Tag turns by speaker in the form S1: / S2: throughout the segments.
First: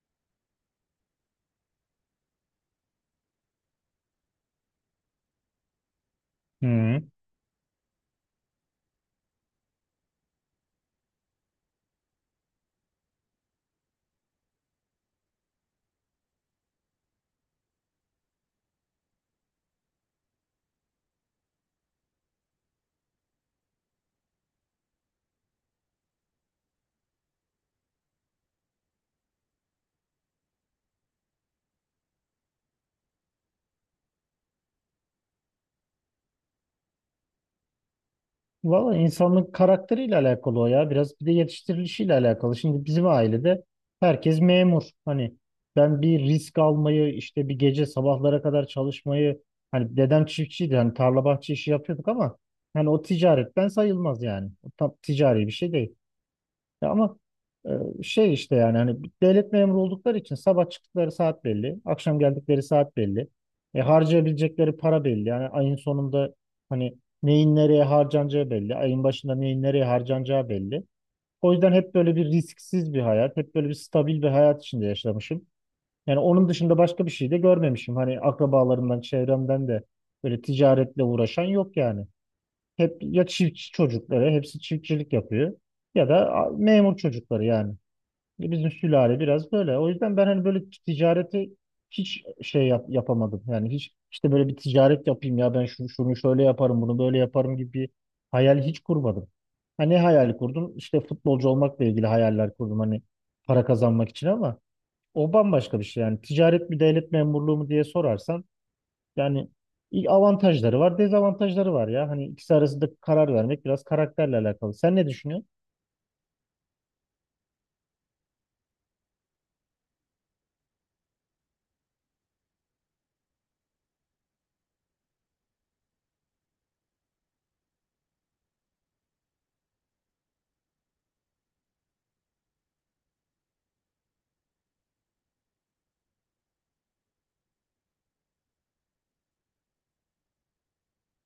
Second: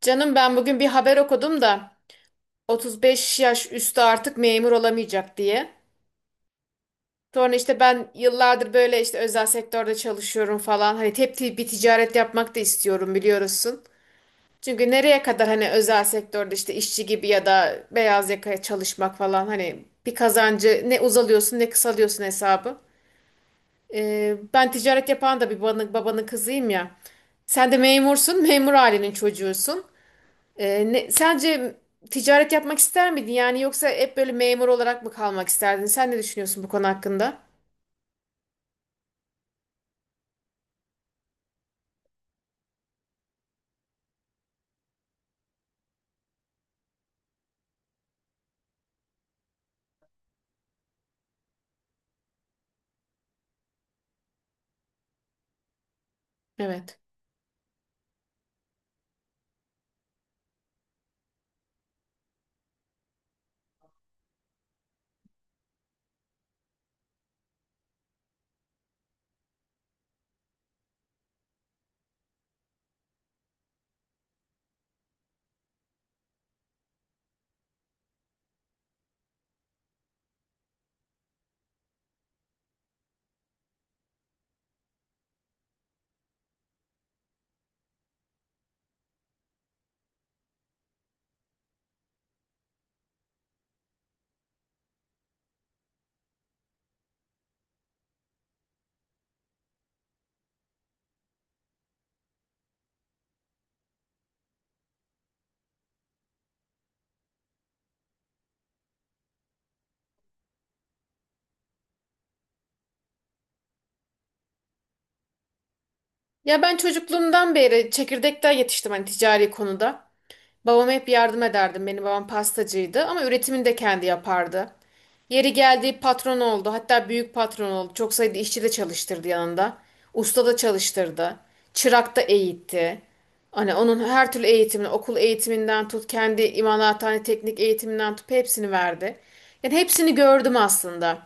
S1: Canım ben bugün bir haber okudum da 35 yaş üstü artık memur olamayacak diye.
S2: Hı.
S1: Sonra işte ben yıllardır böyle işte özel sektörde çalışıyorum falan. Hani hep bir ticaret yapmak da istiyorum biliyorsun. Çünkü nereye kadar hani özel sektörde işte işçi gibi ya da beyaz yakaya çalışmak falan hani bir kazancı ne uzalıyorsun ne kısalıyorsun hesabı. Ben ticaret yapan da bir babanın kızıyım ya. Sen de memursun, memur ailenin çocuğusun. Sence ticaret yapmak ister miydin? Yani yoksa hep böyle memur olarak mı kalmak isterdin? Sen ne düşünüyorsun bu konu hakkında?
S2: Valla insanın karakteriyle alakalı o ya. Biraz bir de yetiştirilişiyle alakalı. Şimdi bizim ailede herkes memur. Hani ben bir risk almayı işte bir gece sabahlara kadar çalışmayı hani dedem çiftçiydi. Hani tarla bahçe işi yapıyorduk ama hani o ticaretten sayılmaz yani. O tam ticari bir şey değil. Ya
S1: Evet.
S2: ama şey işte yani hani bir devlet memuru oldukları için sabah çıktıkları saat belli, akşam geldikleri saat belli. Harcayabilecekleri para belli. Yani ayın sonunda hani neyin nereye harcanacağı belli. Ayın başında neyin nereye harcanacağı belli. O yüzden hep böyle bir risksiz bir hayat, hep böyle bir stabil bir hayat içinde yaşamışım. Yani onun dışında başka bir şey de görmemişim. Hani akrabalarımdan, çevremden de böyle ticaretle uğraşan yok yani. Hep ya çiftçi çocukları, hepsi çiftçilik yapıyor ya da memur çocukları yani. Bizim sülale biraz böyle. O yüzden ben hani böyle ticareti hiç şey yapamadım. Yani hiç işte böyle bir ticaret yapayım ya ben şunu, şunu şöyle yaparım bunu böyle yaparım gibi bir hayal hiç kurmadım. Hani ne hayali kurdum? İşte futbolcu olmakla ilgili hayaller kurdum hani para kazanmak için ama o bambaşka bir şey. Yani ticaret mi devlet memurluğu mu diye sorarsan yani iyi avantajları var, dezavantajları var ya. Hani ikisi arasında karar vermek biraz karakterle alakalı. Sen ne düşünüyorsun?
S1: Ya ben çocukluğumdan beri çekirdekten yetiştim hani ticari konuda. Babama hep yardım ederdim. Benim babam pastacıydı ama üretimini de kendi yapardı. Yeri geldi patron oldu. Hatta büyük patron oldu. Çok sayıda işçi de çalıştırdı yanında. Usta da çalıştırdı. Çırak da eğitti. Hani onun her türlü eğitimini, okul eğitiminden tut, kendi imalathane teknik eğitiminden tut hepsini verdi. Yani hepsini gördüm aslında.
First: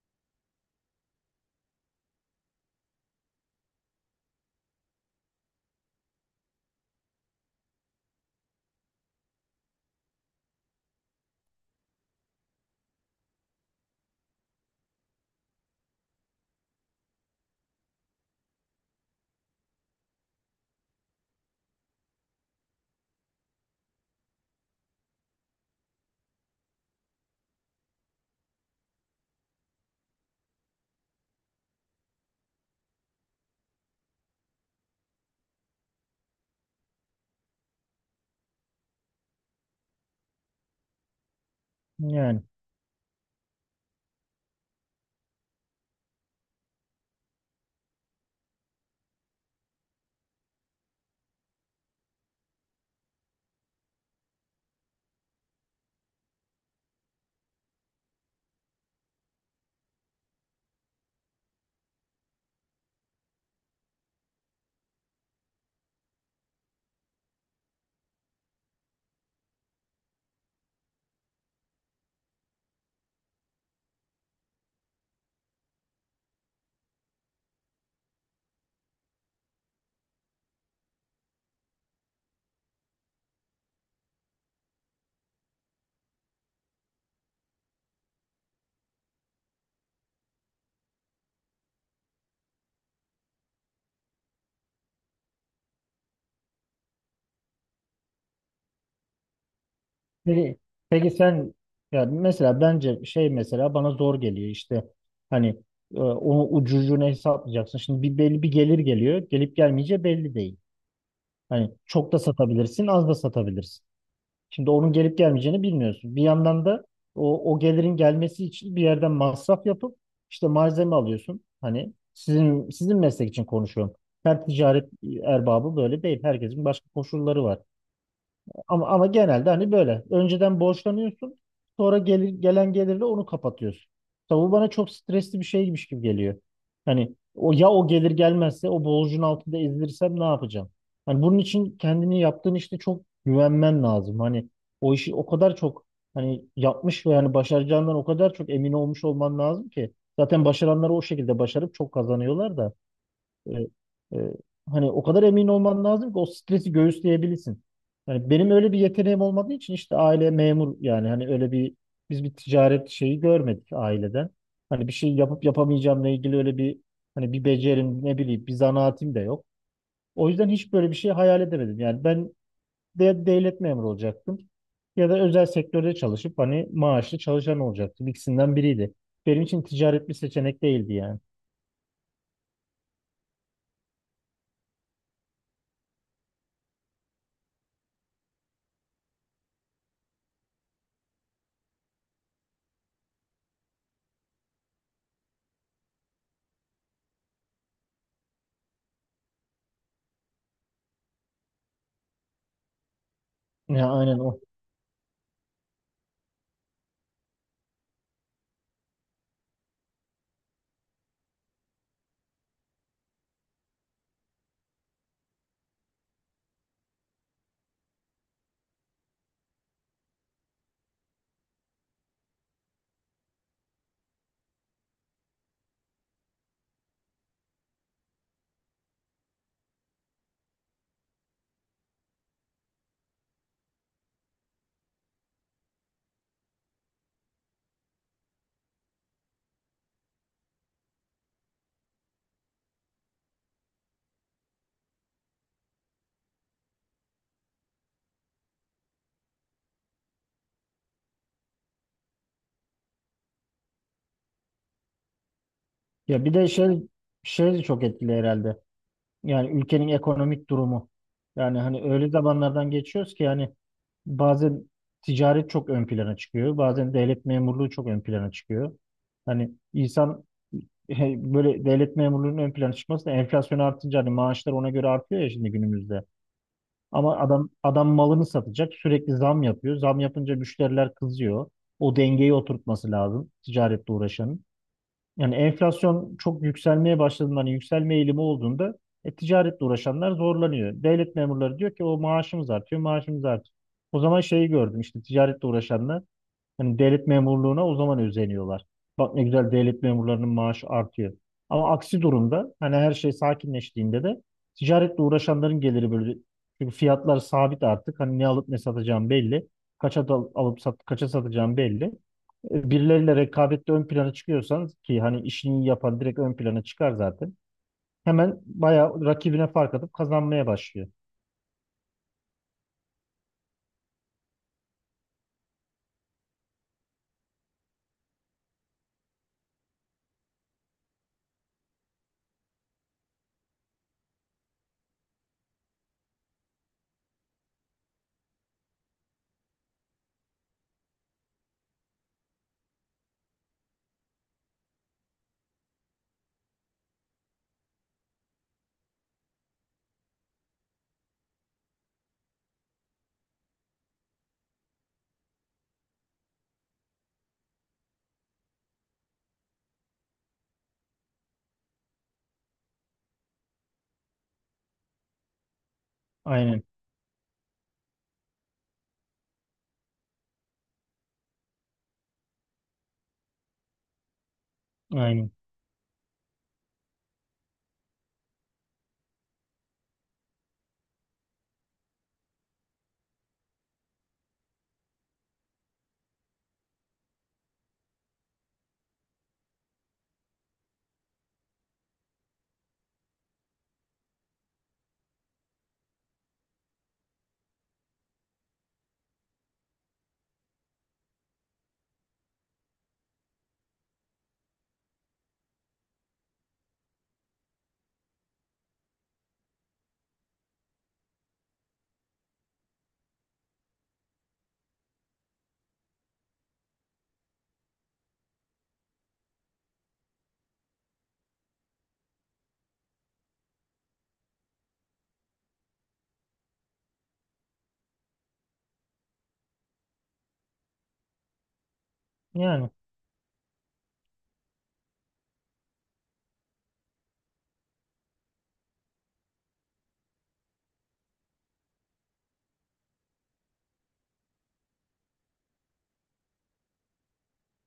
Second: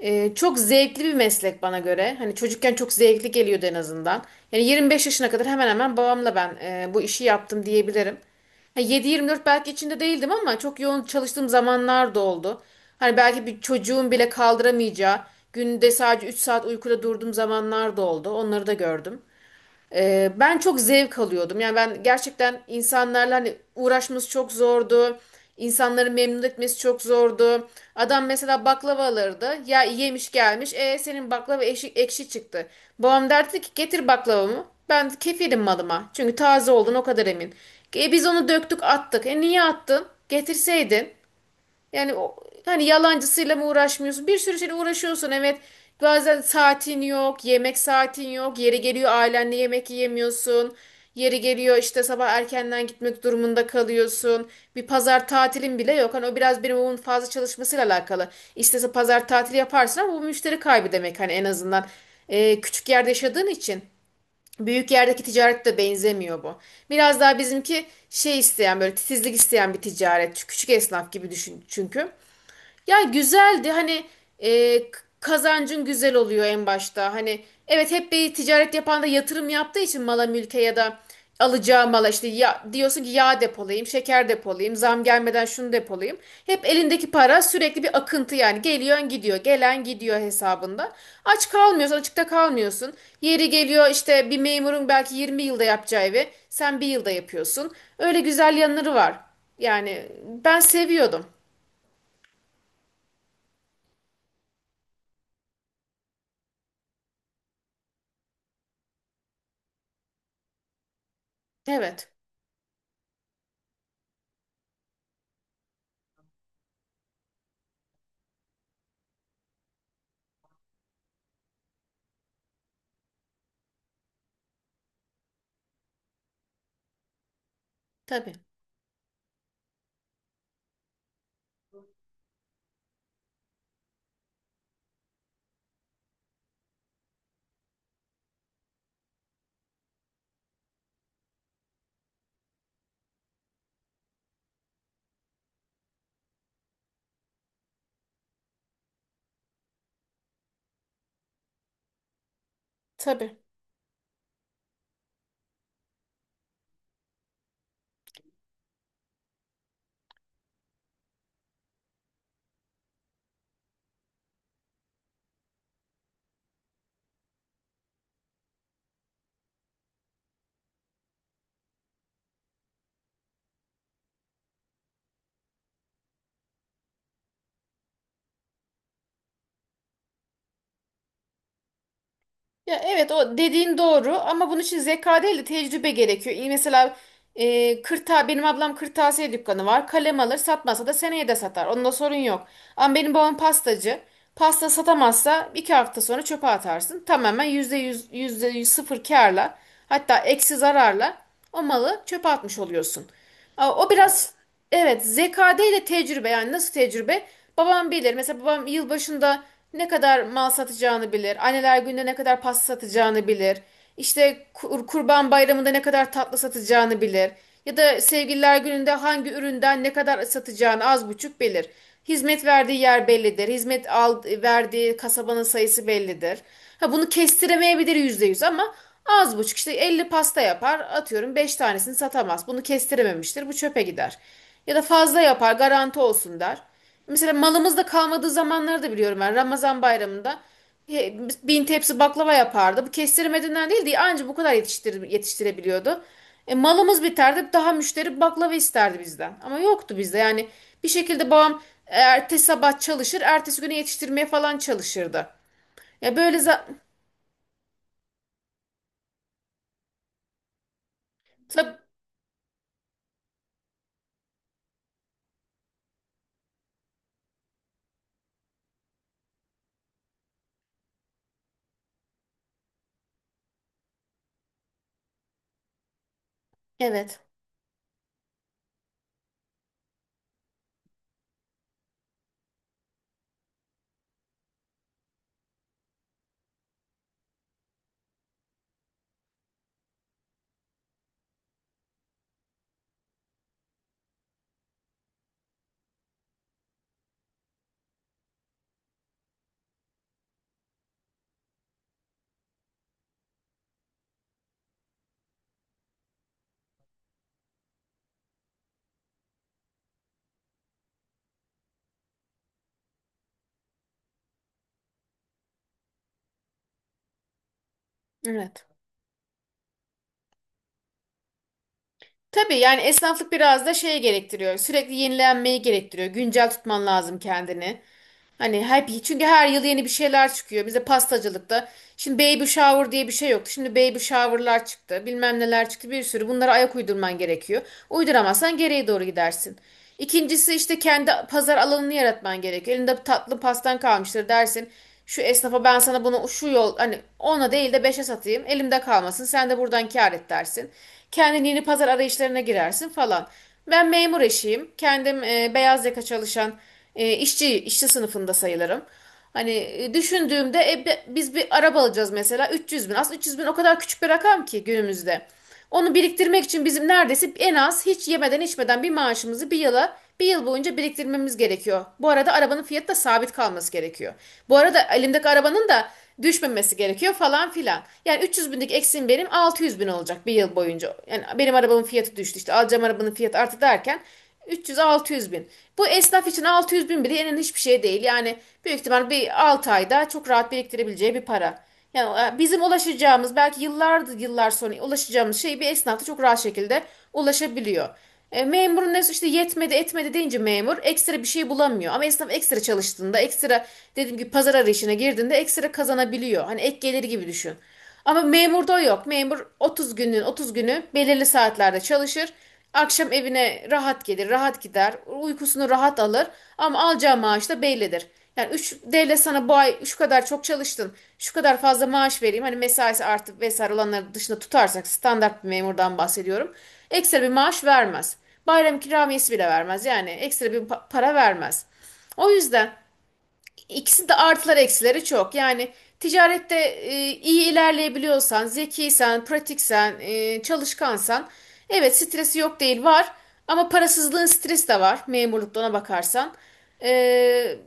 S1: Çok zevkli bir meslek bana göre. Hani çocukken çok zevkli geliyordu en azından. Yani 25 yaşına kadar hemen hemen babamla ben bu işi yaptım diyebilirim. Yani 7-24 belki içinde değildim ama çok yoğun çalıştığım zamanlar da oldu. Hani belki bir çocuğun bile kaldıramayacağı, günde sadece 3 saat uykuda durduğum zamanlar da oldu. Onları da gördüm. Ben çok zevk alıyordum. Yani ben gerçekten insanlarla hani uğraşması çok zordu. İnsanları memnun etmesi çok zordu. Adam mesela baklava alırdı. Ya yemiş gelmiş. E senin baklava ekşi çıktı. Babam derdi ki getir baklavamı. Ben kefilim malıma. Çünkü taze oldun o kadar emin. E biz onu döktük attık. E niye attın? Getirseydin. Yani o,
S2: Yani.
S1: hani yalancısıyla mı uğraşmıyorsun? Bir sürü şeyle uğraşıyorsun evet. Bazen saatin yok, yemek saatin yok. Yeri geliyor ailenle yemek yiyemiyorsun. Yeri geliyor işte sabah erkenden gitmek durumunda kalıyorsun. Bir pazar tatilin bile yok. Hani o biraz benim babamın fazla çalışmasıyla alakalı. İstese pazar tatili yaparsın ama bu müşteri kaybı demek hani en azından. Küçük yerde yaşadığın için. Büyük yerdeki ticaret de benzemiyor bu. Biraz daha bizimki şey isteyen böyle titizlik isteyen bir ticaret. Küçük esnaf gibi düşün çünkü. Ya güzeldi hani kazancın güzel oluyor en başta. Hani evet hep bir ticaret yapan da yatırım yaptığı için mala mülke ya da alacağı mala işte ya, diyorsun ki yağ depolayayım, şeker depolayayım, zam gelmeden şunu depolayayım. Hep elindeki para sürekli bir akıntı yani geliyor gidiyor, gelen gidiyor hesabında. Aç kalmıyorsun, açıkta kalmıyorsun. Yeri geliyor işte bir memurun belki 20 yılda yapacağı evi sen bir yılda yapıyorsun. Öyle güzel yanları var. Yani
S2: Peki,
S1: ben
S2: peki,
S1: seviyordum.
S2: sen ya mesela bence şey mesela bana zor geliyor işte hani onu ucucuna hesaplayacaksın. Şimdi bir belli bir gelir geliyor. Gelip gelmeyeceği belli değil. Hani çok
S1: Evet.
S2: da satabilirsin, az da satabilirsin. Şimdi onun gelip gelmeyeceğini bilmiyorsun. Bir yandan da o gelirin gelmesi için bir yerden masraf yapıp işte malzeme alıyorsun. Hani sizin meslek için konuşuyorum. Her ticaret erbabı böyle değil. Herkesin başka koşulları var.
S1: Tabii.
S2: Ama genelde hani böyle. Önceden borçlanıyorsun. Sonra gelir, gelen gelirle onu kapatıyorsun. Tabi bu bana çok stresli bir şeymiş gibi geliyor. Hani o ya o gelir gelmezse o borcun altında ezilirsem ne yapacağım? Hani bunun için kendini yaptığın işte çok güvenmen lazım. Hani o işi o kadar çok hani yapmış ve yani başaracağından o kadar çok emin olmuş olman lazım ki. Zaten başaranlar o şekilde başarıp çok kazanıyorlar da.
S1: Tabii.
S2: E, e, Hani o kadar emin olman lazım ki o stresi göğüsleyebilirsin. Yani benim öyle bir yeteneğim olmadığı için işte aile memur yani hani öyle bir biz bir ticaret şeyi görmedik aileden. Hani bir şey yapıp yapamayacağımla ilgili öyle bir hani bir becerim, ne bileyim, bir zanaatim de yok. O yüzden hiç böyle bir şey hayal edemedim. Yani ben de devlet memuru olacaktım ya da özel sektörde çalışıp hani maaşlı çalışan olacaktım. İkisinden biriydi. Benim için ticaret bir seçenek değildi yani.
S1: Ya evet o dediğin doğru ama bunun için zeka değil de tecrübe gerekiyor. Mesela e, kırta benim ablam kırtasiye dükkanı var. Kalem alır satmasa da seneye de satar. Onda sorun yok. Ama benim babam pastacı. Pasta satamazsa 2 hafta sonra çöpe atarsın. Tamamen yüzde yüz sıfır kârla hatta eksi zararla o malı çöpe atmış oluyorsun. Aa,
S2: Ya
S1: O
S2: aynen.
S1: biraz Evet, zekade ile tecrübe yani nasıl tecrübe? Babam bilir. Mesela babam yılbaşında ne kadar mal satacağını bilir. Anneler Günü'nde ne kadar pasta satacağını bilir. İşte Kurban Bayramı'nda ne kadar tatlı satacağını bilir. Ya da Sevgililer Günü'nde hangi üründen ne kadar satacağını az buçuk bilir. Hizmet verdiği yer bellidir. Verdiği kasabanın sayısı bellidir. Ha bunu kestiremeyebilir %100 ama az buçuk işte 50 pasta yapar atıyorum 5 tanesini satamaz. Bunu kestirememiştir bu çöpe gider. Ya da fazla yapar garanti olsun der. Mesela malımızda kalmadığı zamanları da biliyorum ben Ramazan bayramında e, 1.000 tepsi baklava yapardı. Bu kestiremediğinden değil diye anca bu kadar yetiştirebiliyordu. E, malımız biterdi daha müşteri baklava isterdi bizden ama yoktu bizde yani bir şekilde babam ertesi sabah çalışır ertesi güne yetiştirmeye falan çalışırdı. Ya
S2: Ya bir
S1: böyle
S2: de
S1: za-
S2: şey de çok etkili herhalde. Yani ülkenin ekonomik durumu. Yani
S1: Tab
S2: hani öyle zamanlardan geçiyoruz ki yani bazen ticaret çok ön plana çıkıyor. Bazen devlet memurluğu çok ön plana çıkıyor. Hani insan böyle devlet memurluğunun ön plana çıkması da enflasyon artınca hani maaşlar ona göre artıyor ya şimdi günümüzde. Ama
S1: evet.
S2: adam malını satacak, sürekli zam yapıyor. Zam yapınca müşteriler kızıyor. O dengeyi oturtması lazım ticaretle uğraşanın. Yani enflasyon çok yükselmeye başladığında, hani yükselme eğilimi olduğunda ticaretle uğraşanlar zorlanıyor. Devlet memurları diyor ki o maaşımız artıyor, maaşımız artıyor. O zaman şeyi gördüm işte ticaretle uğraşanlar hani devlet memurluğuna o zaman özeniyorlar. Bak ne güzel, devlet memurlarının maaşı artıyor. Ama aksi durumda hani her şey sakinleştiğinde de ticaretle uğraşanların geliri böyle, çünkü fiyatlar sabit artık. Hani ne alıp ne satacağım belli. Kaça da alıp sat, kaça satacağım belli. Birileriyle rekabette ön plana çıkıyorsanız ki hani işini iyi yapan direkt ön plana çıkar zaten. Hemen
S1: Evet.
S2: bayağı rakibine fark atıp kazanmaya başlıyor.
S1: Tabii yani esnaflık biraz da şey gerektiriyor. Sürekli yenilenmeyi gerektiriyor. Güncel tutman lazım kendini. Hani hep çünkü her yıl yeni bir şeyler çıkıyor. Bize pastacılıkta. Şimdi baby shower diye bir şey yoktu. Şimdi baby shower'lar çıktı. Bilmem neler çıktı. Bir sürü. Bunlara ayak uydurman gerekiyor. Uyduramazsan geriye doğru gidersin. İkincisi işte kendi pazar alanını yaratman gerekiyor. Elinde tatlı pastan kalmıştır dersin. Şu esnafa ben sana bunu şu yol hani ona değil de beşe satayım. Elimde kalmasın. Sen de buradan kâr et dersin. Kendin yeni pazar arayışlarına girersin falan. Ben memur eşiyim. Kendim beyaz yaka çalışan işçi sınıfında sayılırım. Hani düşündüğümde biz bir araba alacağız mesela 300 bin. Aslında 300 bin o kadar küçük bir rakam ki günümüzde. Onu biriktirmek için
S2: Aynen,
S1: bizim neredeyse en az hiç yemeden içmeden bir maaşımızı bir yıl boyunca biriktirmemiz gerekiyor. Bu arada arabanın fiyatı da sabit kalması gerekiyor. Bu arada elimdeki
S2: aynen.
S1: arabanın da düşmemesi gerekiyor falan filan. Yani 300 binlik eksiğim benim 600 bin olacak bir yıl boyunca. Yani benim arabamın fiyatı düştü işte alacağım arabanın fiyatı arttı derken 300-600 bin. Bu esnaf için 600 bin bile yenen hiçbir şey değil. Yani büyük ihtimal bir 6 ayda çok rahat biriktirebileceği bir para. Yani bizim ulaşacağımız belki yıllardır yıllar sonra ulaşacağımız şey bir esnaf çok rahat şekilde ulaşabiliyor. Memurun ne işte yetmedi etmedi deyince memur ekstra bir şey bulamıyor. Ama esnaf ekstra çalıştığında ekstra dediğim gibi pazar arayışına girdiğinde ekstra kazanabiliyor. Hani ek geliri gibi düşün. Ama memurda yok. Memur 30 günün 30 günü belirli saatlerde çalışır. Akşam evine rahat gelir, rahat gider, uykusunu rahat alır ama alacağı maaş da bellidir. Yani üç devlet sana bu ay şu kadar çok çalıştın, şu kadar fazla maaş vereyim. Hani mesaisi artıp vesaire olanları dışında tutarsak standart bir memurdan bahsediyorum. Ekstra bir maaş vermez. Bayram ikramiyesi bile vermez. Yani ekstra bir para vermez. O
S2: Yani
S1: yüzden İkisi de artıları eksileri çok. Yani ticarette iyi ilerleyebiliyorsan, zekiysen, pratiksen, çalışkansan evet stresi yok değil var. Ama parasızlığın stresi de var memurlukta ona bakarsan. E,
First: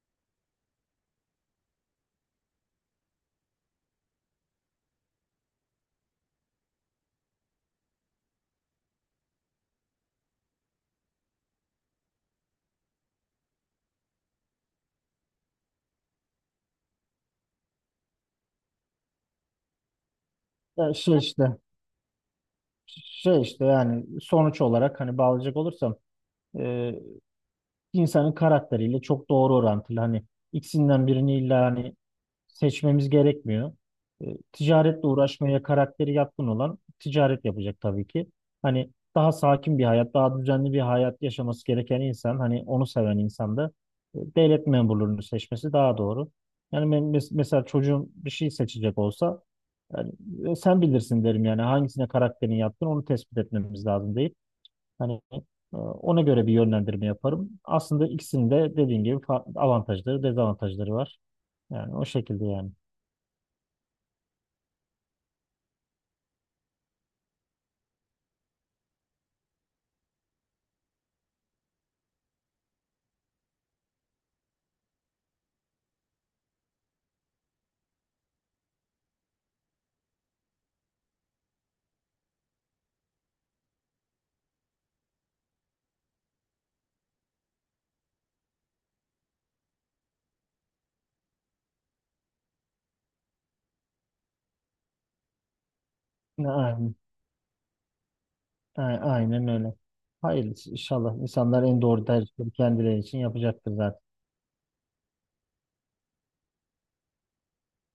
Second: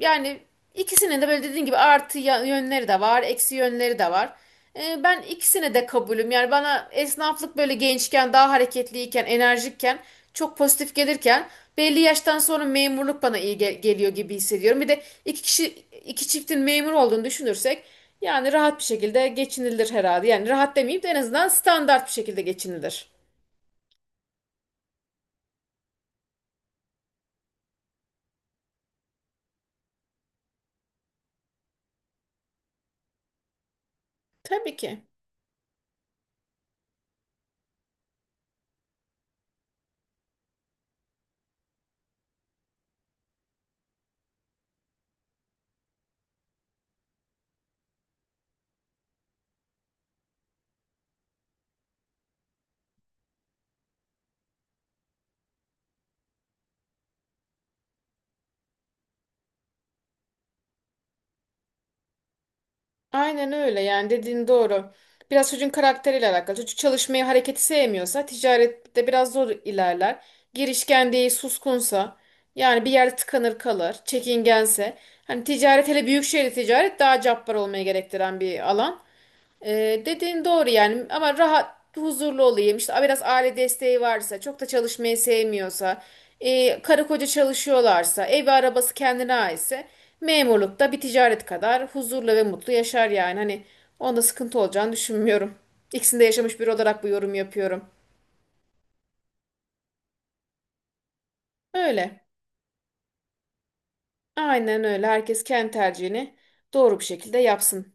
S1: yani ikisinin de böyle dediğin gibi artı yönleri de var, eksi yönleri de var. Ben ikisine de kabulüm. Yani bana esnaflık böyle gençken, daha hareketliyken, enerjikken, çok pozitif gelirken belli yaştan sonra memurluk bana iyi geliyor gibi hissediyorum. Bir de iki çiftin memur olduğunu düşünürsek yani rahat bir şekilde geçinilir herhalde. Yani rahat
S2: ya
S1: demeyeyim de en
S2: şey
S1: azından
S2: işte
S1: standart bir şekilde geçinilir.
S2: yani sonuç olarak hani bağlayacak olursam e, insanın karakteriyle çok doğru orantılı. Hani ikisinden birini illa hani seçmemiz gerekmiyor.
S1: Tabii ki.
S2: Ticaretle uğraşmaya karakteri yatkın olan ticaret yapacak tabii ki. Hani daha sakin bir hayat, daha düzenli bir hayat yaşaması gereken insan, hani onu seven insan da devlet memurluğunu seçmesi daha doğru. Yani ben mesela çocuğum bir şey seçecek olsa yani sen bilirsin derim yani, hangisine karakterin yatkın onu tespit etmemiz lazım değil. Hani ona göre bir yönlendirme yaparım. Aslında ikisinin de dediğim gibi avantajları, dezavantajları var. Yani o şekilde yani.
S1: Aynen öyle yani dediğin doğru. Biraz çocuğun karakteriyle alakalı. Çocuk çalışmayı, hareketi sevmiyorsa ticarette biraz zor ilerler. Girişken değil, suskunsa yani bir yerde tıkanır kalır, çekingense. Hani ticaret hele büyük şehirde ticaret daha cabbar olmaya gerektiren bir alan. Dediğin doğru yani ama rahat huzurlu olayım işte biraz aile desteği varsa çok da çalışmayı sevmiyorsa karı koca çalışıyorlarsa evi arabası kendine aitse memurlukta bir ticaret kadar huzurlu ve mutlu yaşar yani hani onda sıkıntı olacağını düşünmüyorum. İkisinde yaşamış biri
S2: Aynen,
S1: olarak bu yorum yapıyorum.
S2: aynen öyle. Hayırlısı inşallah. İnsanlar en doğru
S1: Öyle
S2: tercihleri kendileri için yapacaktır zaten.
S1: aynen öyle herkes kendi tercihini doğru bir şekilde yapsın.